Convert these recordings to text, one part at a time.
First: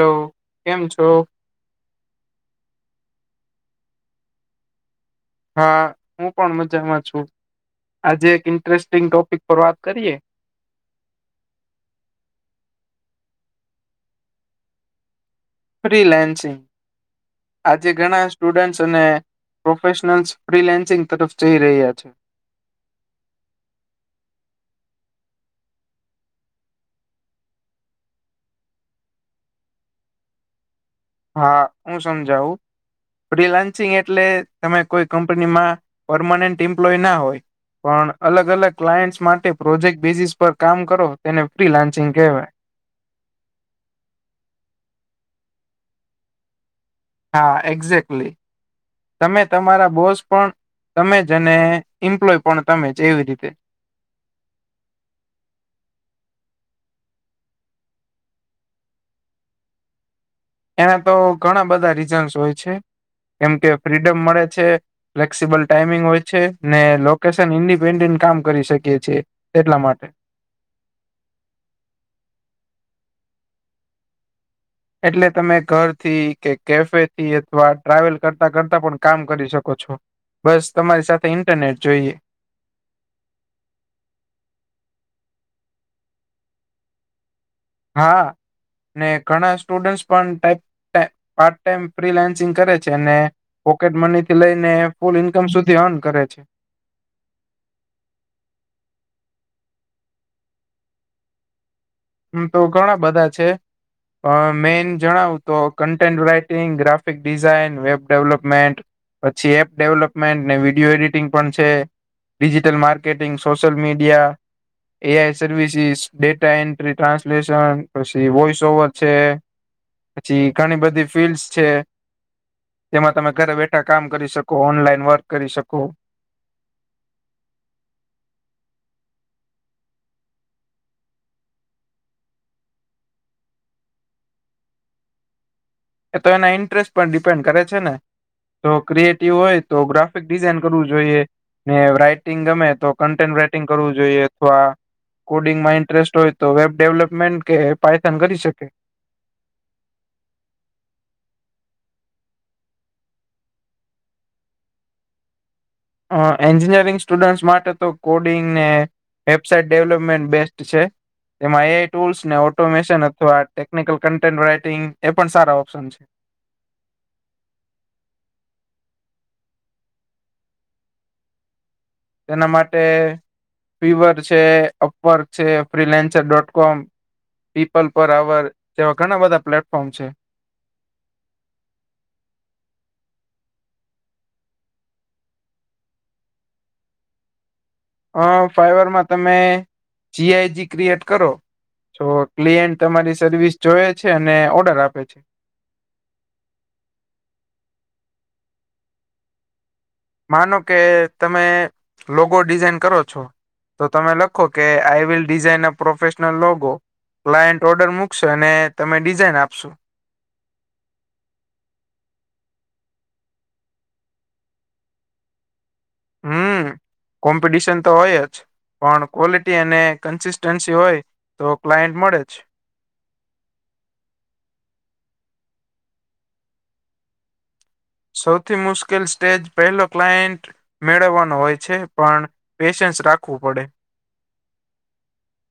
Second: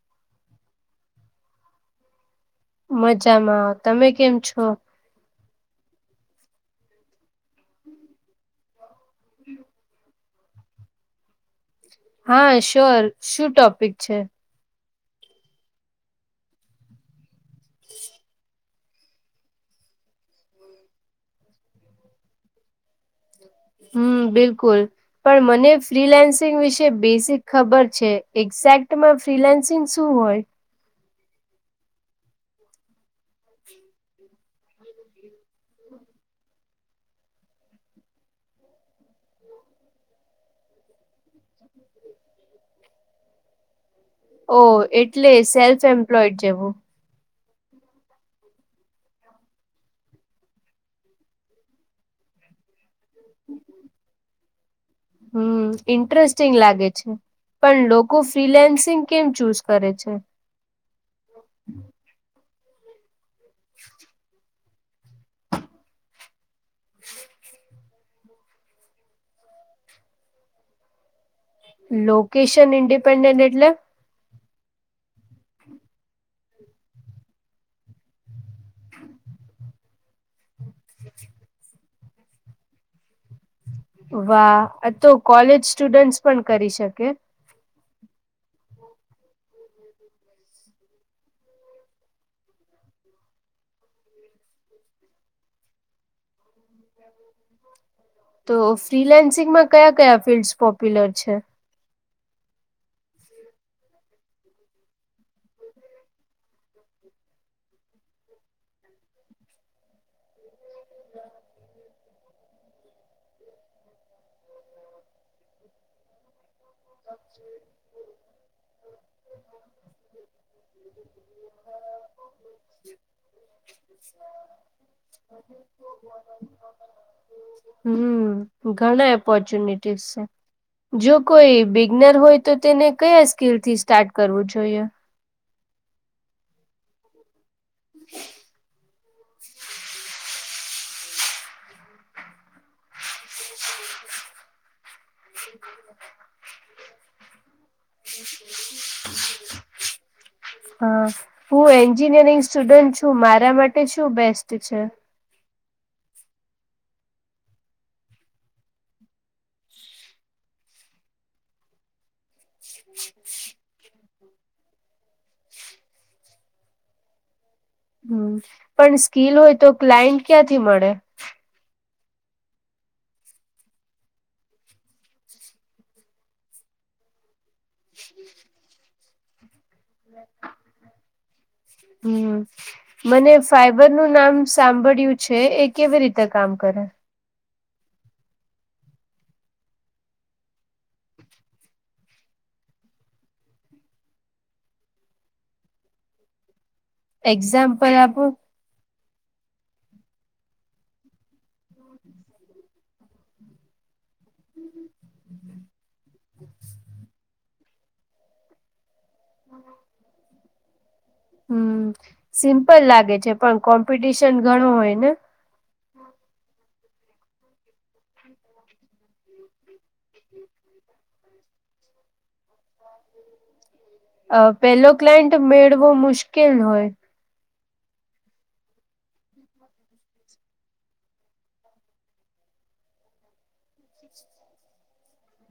હ કેમ છો. મજામાં તમે કેમ છો. હા હું પણ મજામાં છુ, આજે એક ઇન્ટરેસ્ટિંગ ટોપિક પર વાત કરીએ હા શ્યોર શું ટોપિક છે. ફ્રીલેન્સિંગ આજે ઘણા સ્ટુડન્ટસ અને પ્રોફેશનલ્સ ફ્રીલેન્સિંગ તરફ જઈ રહ્યા છે. હમ બિલકુલ પણ મને ફ્રીલેન્સિંગ વિશે બેસિક ખબર છે, એક્ઝેક્ટમાં ફ્રીલેન્સિંગ શું હોય. હા હુ સમજાવુ રિલાન્સિંગ એટલે તમે કોઈ કપનીમા પરમાનન્ટ એમ્પ્લોયના હોય. પણ અલગ અલગ ક્લાયન્ટ માટે પ્રોજેક્ટ બેઝિસ પર કામ કરો તેને ફ્રી લાન્ચિંગ કહેવાય ઓ એટલે સેલ્ફ એમ્પ્લોઈડ જેવુ હા એક્ઝેક્ટલી તમે તમારા બોસ પણ તમે જ અને ઇમ્પ્લોય પણ તમે જ એવી રીતે હમ ઇન્ટરેસ્ટિંગ લાગે છે. પણ લોકો ફ્રીલેન્સિંગ કેમ ચૂઝ કરે છે. એના તો ઘણા બધા રીઝન્સ હોય છે કેમ કે ફ્રીડમ મળે છે. ફ્લેક્સિબલ ટાઈમિંગ હોય છે ને લોકેશન ઇની [unintelligible] કામ કરી શકીએ છીએ એટલા માટે લોકેશન ઇન્ડિપેન્ડેન્ટ એટલે એટલે તમે ઘરથી કે કેફેથી અથવા ટ્રાવેલ કરતા કરતા પણ કામ કરી શકો છો. બસ તમારી સાથે ઇન્ટરનેટ જોઈએ. વાહ અ તો કોલેજ સ્ટુડન્ટ પણ કરી શકે. હા ને ઘણા સ્ટુડન્ટસ પણ ટાઈપ પાર્ટ ટાઈમ ફ્રીલાન્સિંગ કરે છે અને પોકેટ મની થી લઈને ફૂલ ઈન્કમ સુધી અર્ન કરે છે. [inaudible] તો ફ્રીલેન્સિંગમાં કયા કયા ફિલ્ડસ પોપ્યુલર છે. ઓમ તો ઘણા બધા છે. અ મેઈન જણાવું તો content writing, graphic design, web development પછી એપ ડેવલપમેન્ટ ને વિડીયો એડિટિંગ પણ છે digital marketing social media A. I. Services data and translation પછી વોઇસ ઓવર છે. પછી ઘણી બધી ફિલ્ડસ છે. તેમાં તમે ઘરે બેઠા કામ કરી શકો ઓનલાઈન વર્ક કરી શકો. હમ્મ ઘણા ઓપોર્ચુનિટીસ છે જો કોઈ બિગનર હોય તો તેને કયા સ્કીલ થી સ્ટાર્ટ કરવું જોઈએ. એ તો એના ઇન્ટરેસ્ટ પણ ડિપેન્ડ કરે છે ને તો ક્રિએટિવ હોય તો ગ્રાફિક ડિઝાઇન કરવું જોઈએ. ને રાઈટિંગ ગમે તો કન્ટેન્ટ રાઈટિંગ કરવું જોઈએ અથવા કોડિંગમાં ઇન્ટરેસ્ટ હોય તો વેબ ડેવલપમેન્ટ કે પાયથન કરી શકે હા હું એન્જિનિયરિંગ સ્ટુડન્ટ છું મારા માટે શું બેસ્ટ છે. અ એન્જિનિયરિંગ સ્ટુડન્ટ માટે તો કોડિંગ ને વેબસાઇટ ડેવલપમેન્ટ બેસ્ટ છે એમાં એ. આઈ. ટુલ્સ ને ઓ ટોમેશન અથવા ટેકનિકલ કન્ટેન્ટ રાઈટિંગ એ પણ સારા ઓપ્શન છે. હમ્મ પણ સ્કીલ હોય તો ક્લાયન્ટ ક્યાંથી મળે. તેના માટે પીવર છે અપવર્ક છે ફ્રીલેન્સર ડોટ કોમ પીપલ પર અવર એવા ઘણા બધા પ્લેટફોર્મ છે. હમ્મ. મને ફાઈબર નું નામ સાંભળયું છે એ કેવી રીતે કામ કરે. અ ફાઈબર માં તમે જી. આઈ. જી. ક્રિએટ કરો જો ક્લીએન્ટ તમારી સર્વિસ જોએ છે અને ઓર્ડર આપે છે. એક્ઝામ્પલ આપોન માનો કે તમે લોગો ડિઝાઈન કરો છો તો તમે લખો કે I will design a professional logo client order મૂકશે અને તમે ડિઝાઇન આપશો હમ્મ સિમ્પલ લાગે છે પણ કોમ્પિટિશન ઘણું હોય ને. હમ્મ કોમ્પિટિશન તો હોય જ. પણ ક્વોલિટી અને કન્સિસ્ટન્સી હોય તો ક્લાયન્ટ મળે જ. અ પેલો ક્લાયન્ટ મેળવો મુશ્કેલ હોય. સૌથી મુશ્કેલ સ્ટેજ પહેલો ક્લાયન્ટ મેળવવાનો હોય છે પણ પેશન્સ રાખવું પડે.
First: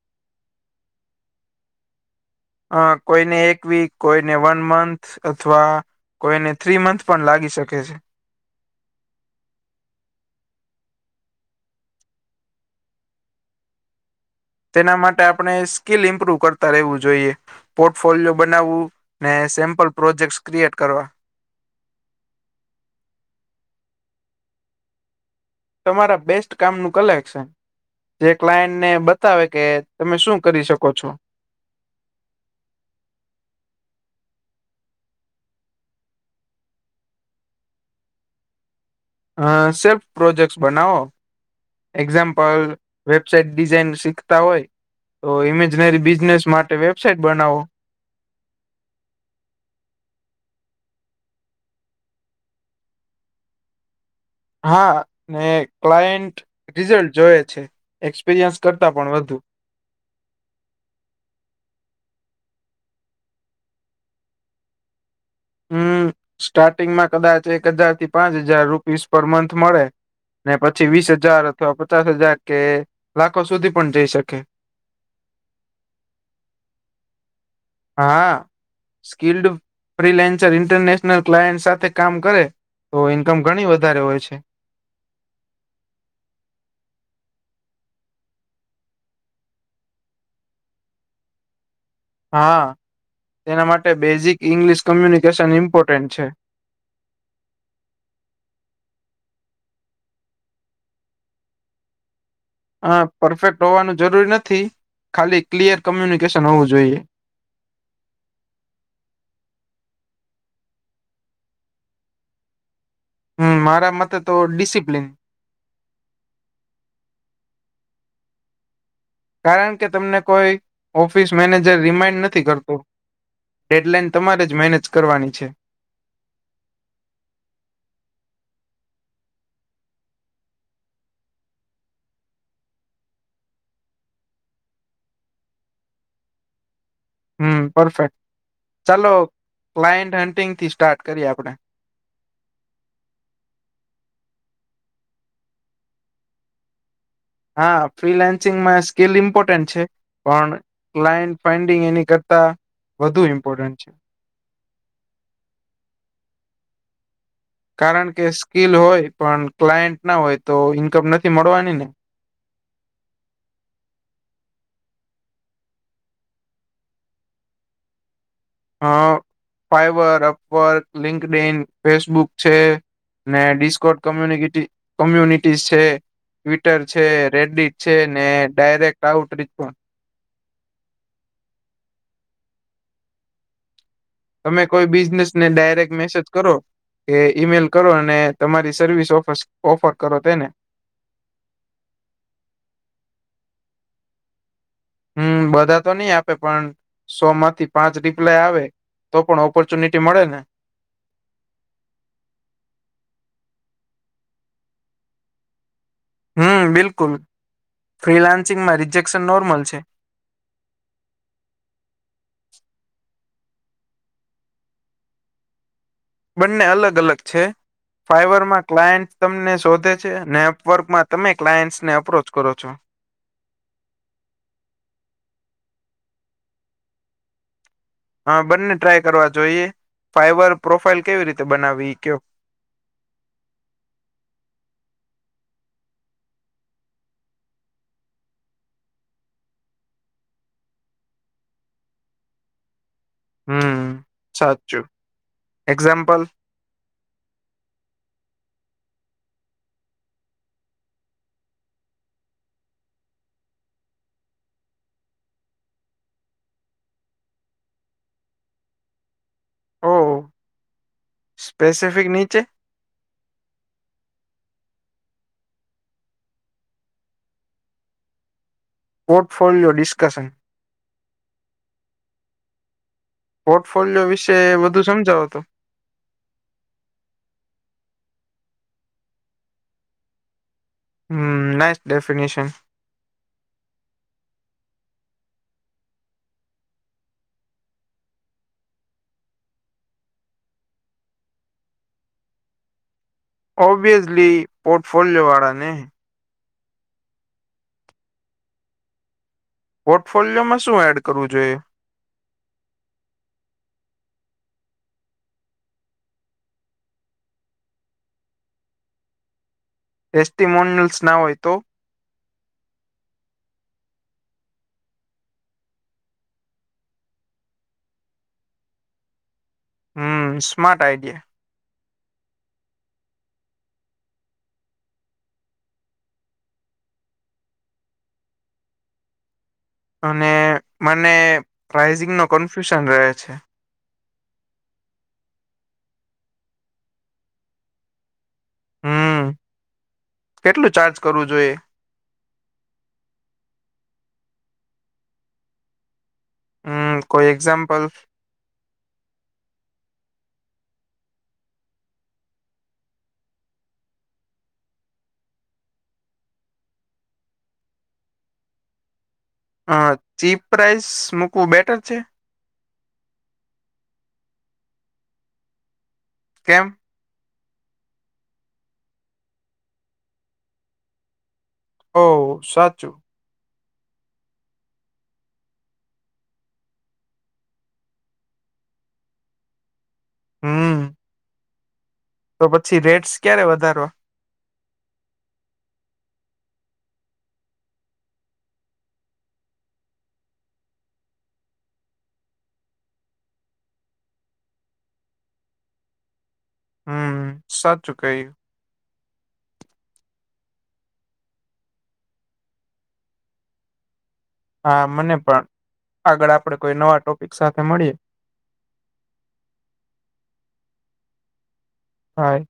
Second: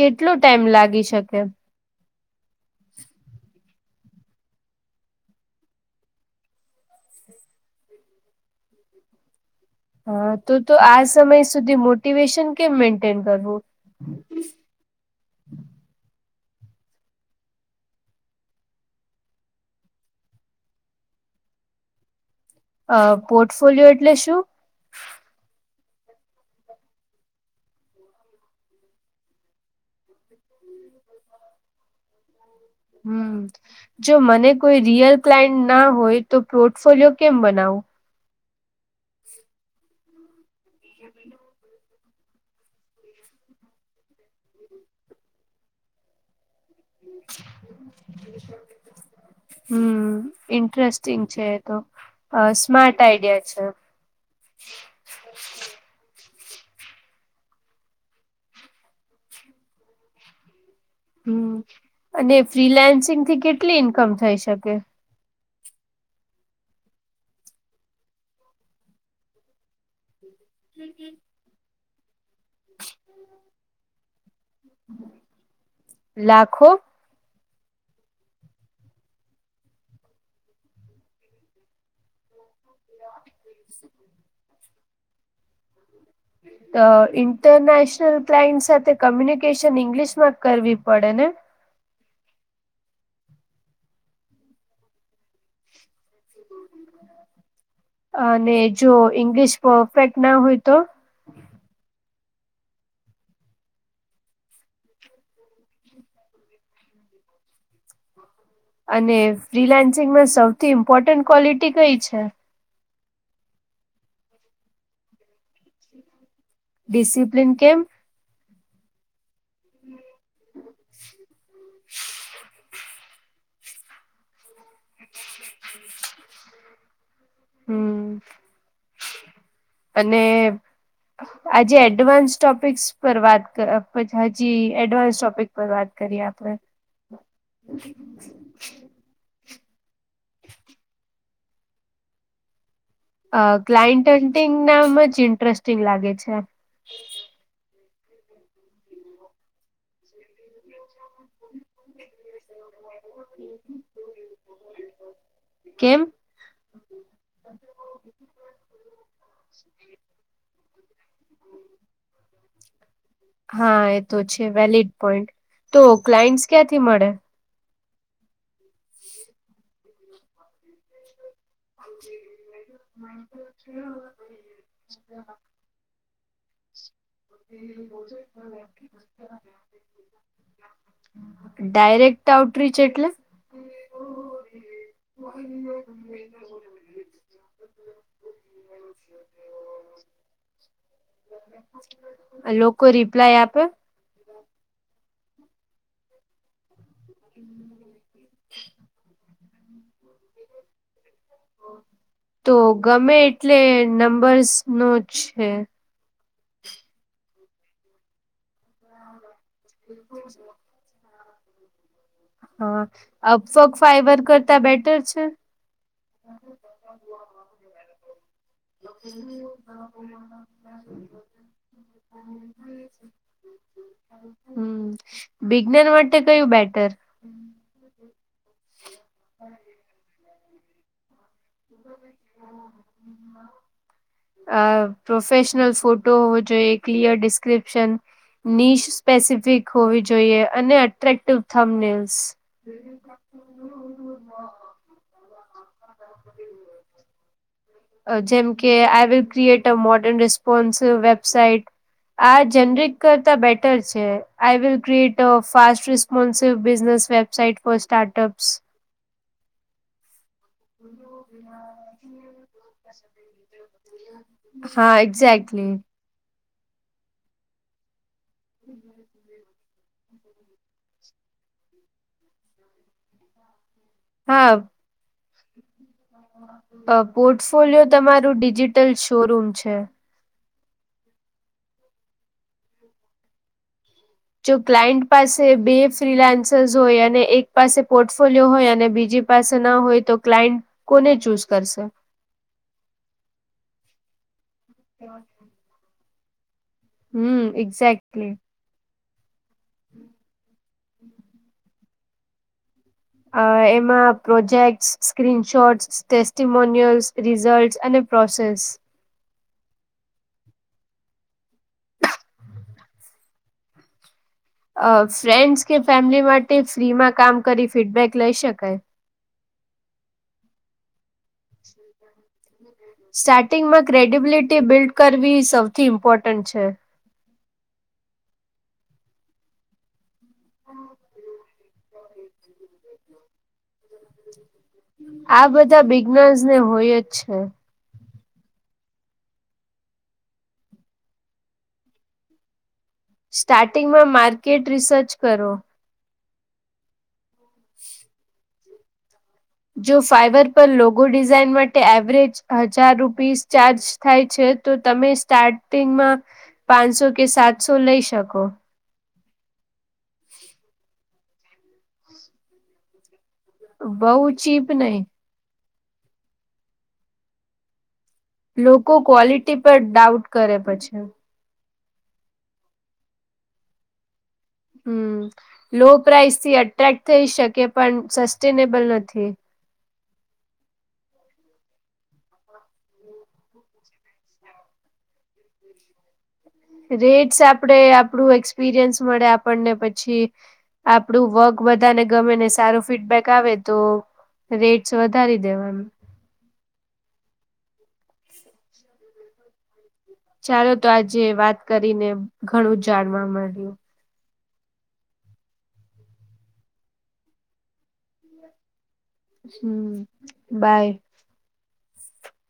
કેટલો ટાઈમ લાગી શકે અ કોઈને એક વીક કોઈને વન મંથ અથવા કોઈને થ્રી મંથ પણ લાગી શકે છે. હા તો તો આ સમય સુધી મોટિવેશન કેમ મેન્ટેન કરવું તેના માટે આપણે સ્કીિલ ઇમ્પ્રુવ કરતા રહેવું જોઈએ પોર્ટફોલિયો બનાવવું ને સેમ્પલ પ્રોજેક્ટ ક્રિએટ કરવા અ પોર્ટફોલિયો એટલે શું તમારા બેસ્ટ કામ નું કલેક્શન જે ક્લાયન્ટને બતાવે કે તમે શું કરી શકો છો હમ જો મને કોઈ રિયલ ક્લાયન્ટ ના હોય તો પોર્ટફોલિયો કેમ બનાવું હ સેલ્ફ પ્રોજેક્ટ બનાઓ એક્ઝામ્પલ વેબસાઇટ ડિઝાઇન શીખતા હોય તો ઇમેજનરી બિઝનેસ માટે વેબસાઇટ બનાવો [inaudible] હમ ઇન્ટરેસ્ટિંગ છે તો સ્માર્ટ આઈડિયા છે હા ને ક્લાયન્ટ રિઝલ્ટ જોય છે એક્સપિરિયન્સ કરતા પણ વધુ હમ અને ફ્રીલાન્સિંગ થી કેટલી ઈન્કમ થઈ શકે હમ સ્ટાર્ટિંગમાં કદાચ એક હજાર થી પાંચ હજાર રૂપીસ પર મંથ મળે ને પછી વીસ હજાર અથવા પચાસ હજાર કે લાખો સુધી પણ જઈ શકે લાખો હા સ્કિલ્ડ ફ્રીલેન્સર ઇન્ટરનેશનલ ક્લાયન્ટ સાથે કામ કરે તો ઈન્કમ ઘણી વધારે હોય છે [inaudible] તો ઇન્ટરનેશનલ ક્લાઇન્ટ સાથે કોમ્યુનિકેશન ઇંગ્લિશ માં કરવી પડે ને હા તેના માટે બેઝિક ઇંગ્લિશ કોમ્યુનિકેશન ઇમ્પોર્ટન્ટ છે અને જો ઈંગ્લિશ પરફેક્ટ ના હોય તો અ પરફેક્ટ હોવાનું જરૂરી નથી ખાલી ક્લિયર કોમ્યુનિકેશન હોવું જોઈએ અને ફ્રીલાન્સિંગમાં સૌથી ઇમ્પોર્ટન્ટ ક્વોલિટી કઈ છે હમ મારા મતે તો ડિસિપ્લિન ડિસિપ્લીન કેમ કારણ કે તમને કોઈ ઓફિસ મેનેજર રિમાઈન્ડ નથી કરતો ડેડલાઈન તમારે જ મેનેજ કરવાની છે [inaudible] હમ અને આજે એડવાન્સ ટોપિક્સ પર વાત કર હજી એડવાન્સ ટોપિક પર વાત કરીએ આપણે [inaudible] હમ પરફેક્ટ ચાલો ક્લાયન્ટ હન્ટિંગ થી સ્ટાર્ટ કરીએ આપણે અ ક્લાયન્ટન્ટિંગ નામ જ ઇન્ટરેસ્ટિંગ લાગે છે હા ફ્રીલાન્સિંગમાં સ્કીલ ઇમ્પોર્ટન્ટ છે પણ ક્લાયન્ટ ફન્ડિંગ એની કરતા વધુ ઇમ્પોર્ટન્ટ છે કેમ કારણ કે સ્કીિલ હોય પણ ક્લાયન્ટ ના હોય તો ઈન્કમ નથી મળવાની ને હા એ તો છે વેલીિડ પોઈન્ટ તો ક્લાયન્ટ ક્યાંથી મળે હ Fiverr Upwork LinkedIn Facebook છે ને ડિસ્કોટ કોમ્યુનિટી કોમ્યુનિટી છે ટ્વિટર છે રેડડીત છે ને ડાયરેક્ટ આઉટરીચ પણ ડાયરેક્ટ આઉટરીચ એટલે તમે કોઈ બિઝનેસ ને ડાયરેક્ટ મેસેજ કરો કે ઈમેલ કરો અને તમારી સર્વિસ ઓફ ઓફર કરો તેને લોકો રિપ્લાય આપે [inaudible] હમ બધા તો નહી આપે પણ સો માંથી પાંચ રિપ્લાય આવે તો પણ ઓપોર્ચ્યનિટી મળે ને તો ગમે એટલે નંબર્સ નો જ છે હમ બિલકુલ ફ્રીલાન્સિંગમાં રિજેક્શન નોર્મલ છે [inaudible] હા આ સોંગ ફાઈબર કરતા બેટર છે. બંને અલગ અલગ છે ફાઈબરમાં ક્લાયન્ટ તમને શોધે છે નેટવર્કમાં તમે ક્લાયન્ટસને અપ્રોચ કરો છો હમ બિગનર માટે કયું બેટર હા બંને ટ્રાય કરવા જોઈએ ફાઈબર પ્રોફાઈલ કેવી રીતે બનાવી ઈ કયો હમ હમ. [inaudible] અ પ્રોફેશનલ ફોટો જોઈએ ક્લિયર ડિસ્ક્રિપ્શન. નીશ સ્પેસિફિક હોવી જોઈએ અને એટ્રેક્ટિવ થમનેલ્સ. હમ સાચું એક્ઝામ્પલ. જેમ કે I will create a modern responsive website. આ જનરેટ કરતા બેટર છે I will create a fast ર. મુનસિફ બિઝનેસ વેબસાઇટ ફોર સ્ટાર્ટઅપ્સ. ઓ સ્પેસિફિક નીચે [inaudible] હા એક્ઝે્ટલી. કસમ. [unintelligible] પોર્ટફોલિયો વિશે હા વધુ સમજાવો તો. અ પોર્ટફોલિયો તમારું ડિજિટલ શોરૂમ છે. હમ નાઈસ ડેફિનેશન. જો ક્લાયન્ટ પાસે બે ફ્રીલાન્સસ હોય અને એક પાસે પોર્ટફોલિયો હોય અને બીજી. પાસે ના હોય તો ક્લાયન્ટ કોને ચૂઝ કરશે. ઓબવિયસલી પોર્ટફોલિયો વાળા ને. હમ એક્ઝેક્ટલી. પોર્ટફોલિયોમાં શું એડ કરવું જોઈએ. અ એમાં project screen shots testimonials result અને. પ્રોસેસ. એસ ટી મોન્યલ્સ ના હોયતો તો. અ ફ્રેન્ડ્સ કે ફેમિલી માટે ફ્રીમાં કામ કરી ફીડબેક લઈ શકાય. હમ સ્માટ આઈડિયા. શી. [inaudible] સ્ટાર્ટિંગમાં ક્રેડિબિલિટી બિલ્ડ કરવી સૌથી ઇમ્પોર્ટન્ટ છે. અને મને પ્રાઇઝિંગ નો કન્ફ્યુઝન રહે છે. આ બધા બિગ નર્સ ને હોયજ છે. હમ કેટલું ચાર્જ કરવું જોઈએ. સ્ટાર્ટિંગમાં માર્કેટ રિસર્ચ કરો. હ કોઈ એક્ઝામ્પલ. જો ફાઈબર પર લોગો ડિઝઇન માટે એવરેજ હજાર રૂપીસ ચાર્જ. થાય છે તો તમે સ્ટાર્ટિંગમાં પાંચસો કે સાતસો લઈ શકો. હ ચીપ પ્રાઇસ મૂકવું બેટર છે. બઉ ચીપ નઈ. કેમ. લોકો ક્વોલિટી પર ડાઉટ કરે પછી. ઓહ સાચું. હ લો પ્રાઇસ થી અટ્રેક્ટ થઈ શકે પણ સસ્ટેનેબલ નથી. હમ. તો પછી રેટસ ક્યારે વધારવા. રેટ્સ આપણેે આપડું એક્સપીરિયન્સ મળે આપણને પછી આપડું વર્ક બધાને ગમે ને સારુ ફીડબેક આવેતો રેટસ વધારી દેવાનુ હમ સાચું કહ ચાલો તો આજે વાત કરીને ઘણું જાણવા મળ્યુ હા મને પણ આગળ આપડે કોઈ નવા ટોપિક સાથે મળીએ હમ બાય હ.